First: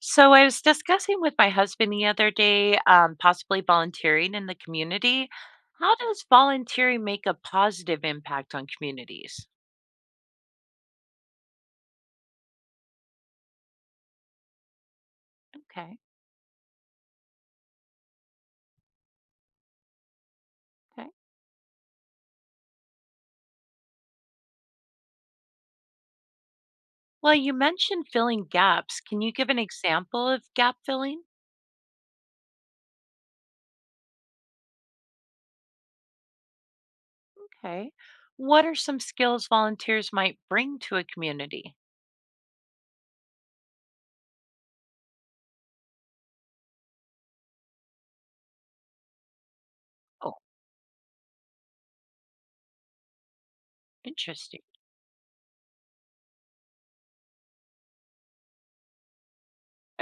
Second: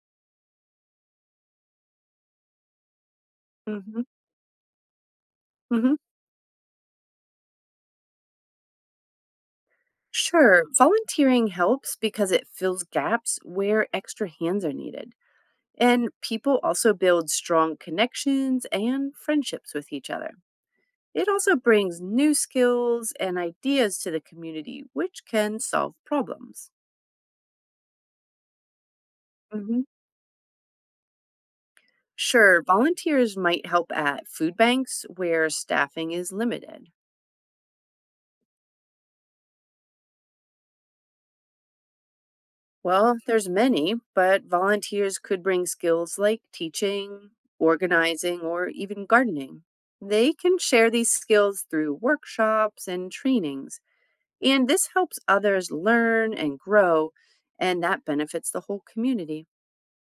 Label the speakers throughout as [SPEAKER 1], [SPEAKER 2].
[SPEAKER 1] So I was discussing with my husband the other day, possibly
[SPEAKER 2] Mhm,
[SPEAKER 1] volunteering in the community.
[SPEAKER 2] mhm.
[SPEAKER 1] How does volunteering make a positive impact on communities?
[SPEAKER 2] Sure, volunteering helps because it fills gaps where extra hands are needed.
[SPEAKER 1] Okay.
[SPEAKER 2] And people also build strong connections and friendships with each other.
[SPEAKER 1] Okay.
[SPEAKER 2] It also brings new skills and ideas to the community, which can solve problems.
[SPEAKER 1] Well, you mentioned filling gaps. Can you give an
[SPEAKER 2] Mhm.
[SPEAKER 1] example of gap filling?
[SPEAKER 2] Sure, volunteers might help at food banks where staffing is limited.
[SPEAKER 1] Okay. What are some skills volunteers might bring to a community?
[SPEAKER 2] Well, there's many, but volunteers could bring skills like teaching, organizing, or even gardening. They
[SPEAKER 1] Oh,
[SPEAKER 2] can share these skills through workshops and trainings,
[SPEAKER 1] interesting.
[SPEAKER 2] and this helps others learn and grow, and that benefits the whole community.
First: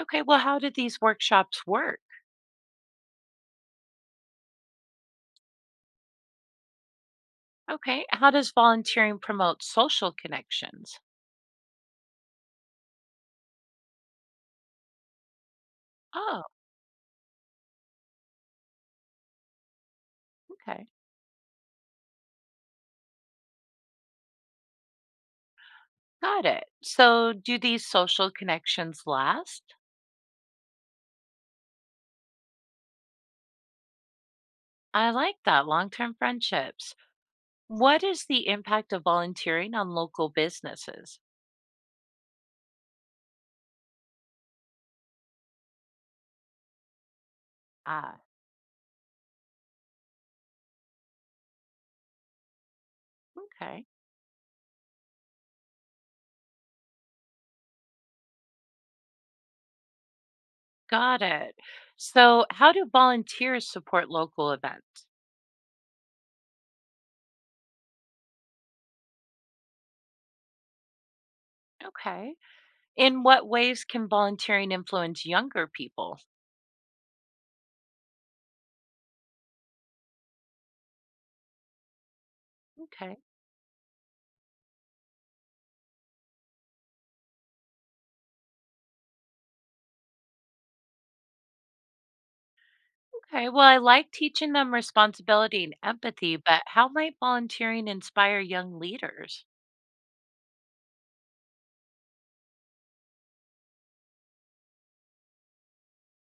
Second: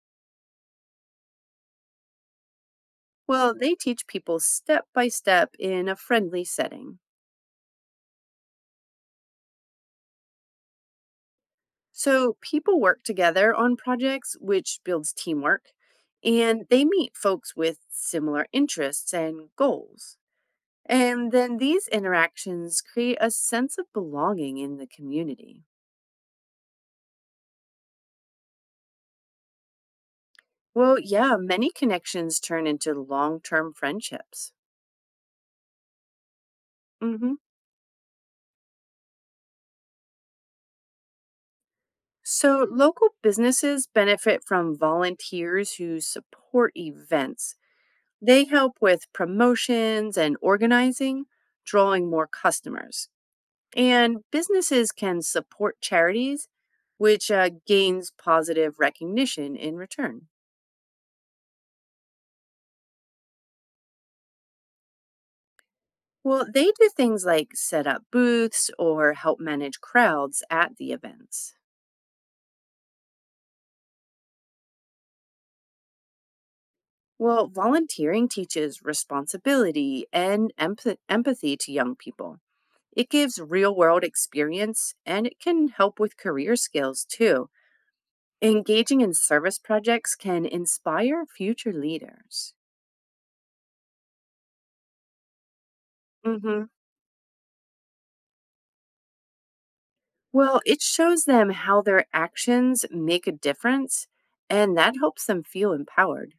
[SPEAKER 1] Okay, well, how do these workshops work?
[SPEAKER 2] Well, they teach people step by step in a friendly setting.
[SPEAKER 1] Okay, how does volunteering promote social connections?
[SPEAKER 2] So people work together on projects, which builds teamwork,
[SPEAKER 1] Oh,
[SPEAKER 2] and they meet folks with similar interests and goals.
[SPEAKER 1] okay.
[SPEAKER 2] And then these interactions create a sense of belonging in the community.
[SPEAKER 1] Got it. So, do these social connections last?
[SPEAKER 2] Well, yeah, many connections turn into long term friendships.
[SPEAKER 1] I like that, long term friendships.
[SPEAKER 2] Hmm.
[SPEAKER 1] What is the impact of volunteering on local businesses?
[SPEAKER 2] So, local businesses benefit from volunteers who support events.
[SPEAKER 1] Ah,
[SPEAKER 2] They help with promotions and organizing, drawing more customers.
[SPEAKER 1] okay.
[SPEAKER 2] And businesses can support charities, which gains positive recognition in return.
[SPEAKER 1] Got it. So, how do volunteers support local events?
[SPEAKER 2] Well, they do things like set up booths or help manage crowds at the events.
[SPEAKER 1] Okay. In what ways can volunteering influence younger people?
[SPEAKER 2] Well, volunteering teaches responsibility and empathy to young people. It
[SPEAKER 1] Okay.
[SPEAKER 2] gives real world experience and it can help with career skills too. Engaging in service projects can inspire future leaders.
[SPEAKER 1] Okay. Well, I like teaching them responsibility and empathy, but
[SPEAKER 2] Hmm.
[SPEAKER 1] how might volunteering inspire young leaders?
[SPEAKER 2] Well, it shows them how their actions make a difference, and that helps them feel empowered.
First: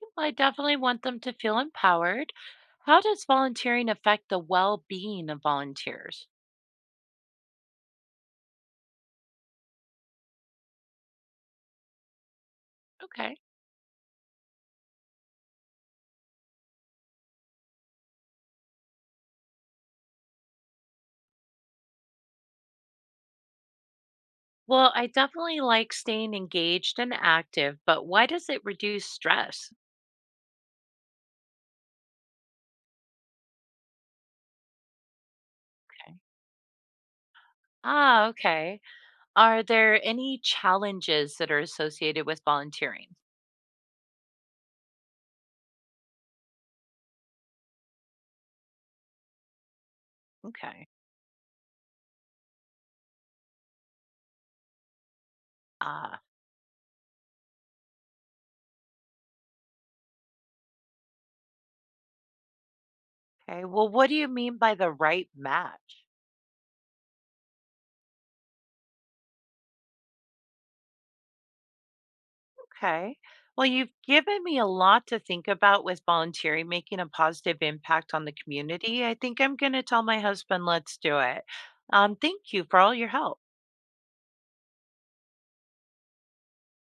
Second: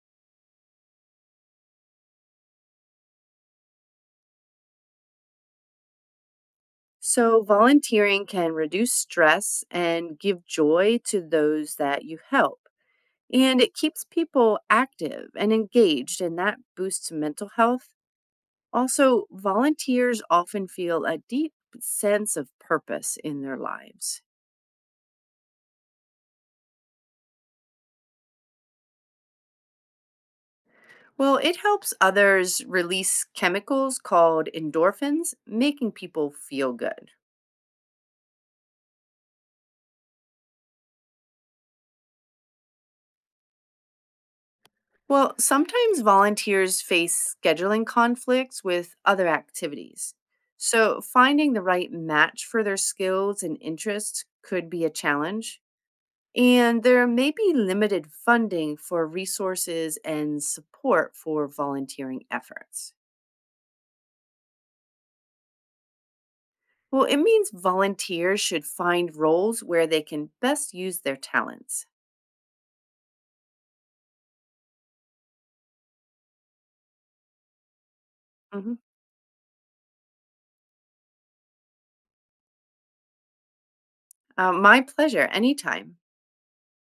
[SPEAKER 1] Well, I definitely want them to feel empowered. How does volunteering affect the well being of volunteers?
[SPEAKER 2] So, volunteering can reduce stress and give joy to those that you help.
[SPEAKER 1] Okay.
[SPEAKER 2] And it keeps people active and engaged, and that boosts mental health. Also, volunteers often feel a deep sense of purpose in their lives.
[SPEAKER 1] Well, I definitely like staying engaged and active, but why does it reduce stress?
[SPEAKER 2] Well, it helps others release chemicals called endorphins, making
[SPEAKER 1] Okay.
[SPEAKER 2] people feel good.
[SPEAKER 1] Ah, okay. Are there any challenges that are associated with volunteering?
[SPEAKER 2] Well, sometimes volunteers face scheduling conflicts with other activities.
[SPEAKER 1] Okay.
[SPEAKER 2] So, finding the right match for their skills and interests could be a challenge.
[SPEAKER 1] Ah,
[SPEAKER 2] And there may be limited funding for resources and support for volunteering efforts.
[SPEAKER 1] okay. Well, what do you mean by the right match?
[SPEAKER 2] Well, it means volunteers should find roles where they can best use their talents.
[SPEAKER 1] Okay. Well, you've given me a lot to think about with volunteering, making a positive impact on the
[SPEAKER 2] Mhm.
[SPEAKER 1] community. I think I'm going to tell my husband, let's do it. Thank you for all your help.
[SPEAKER 2] My pleasure, anytime.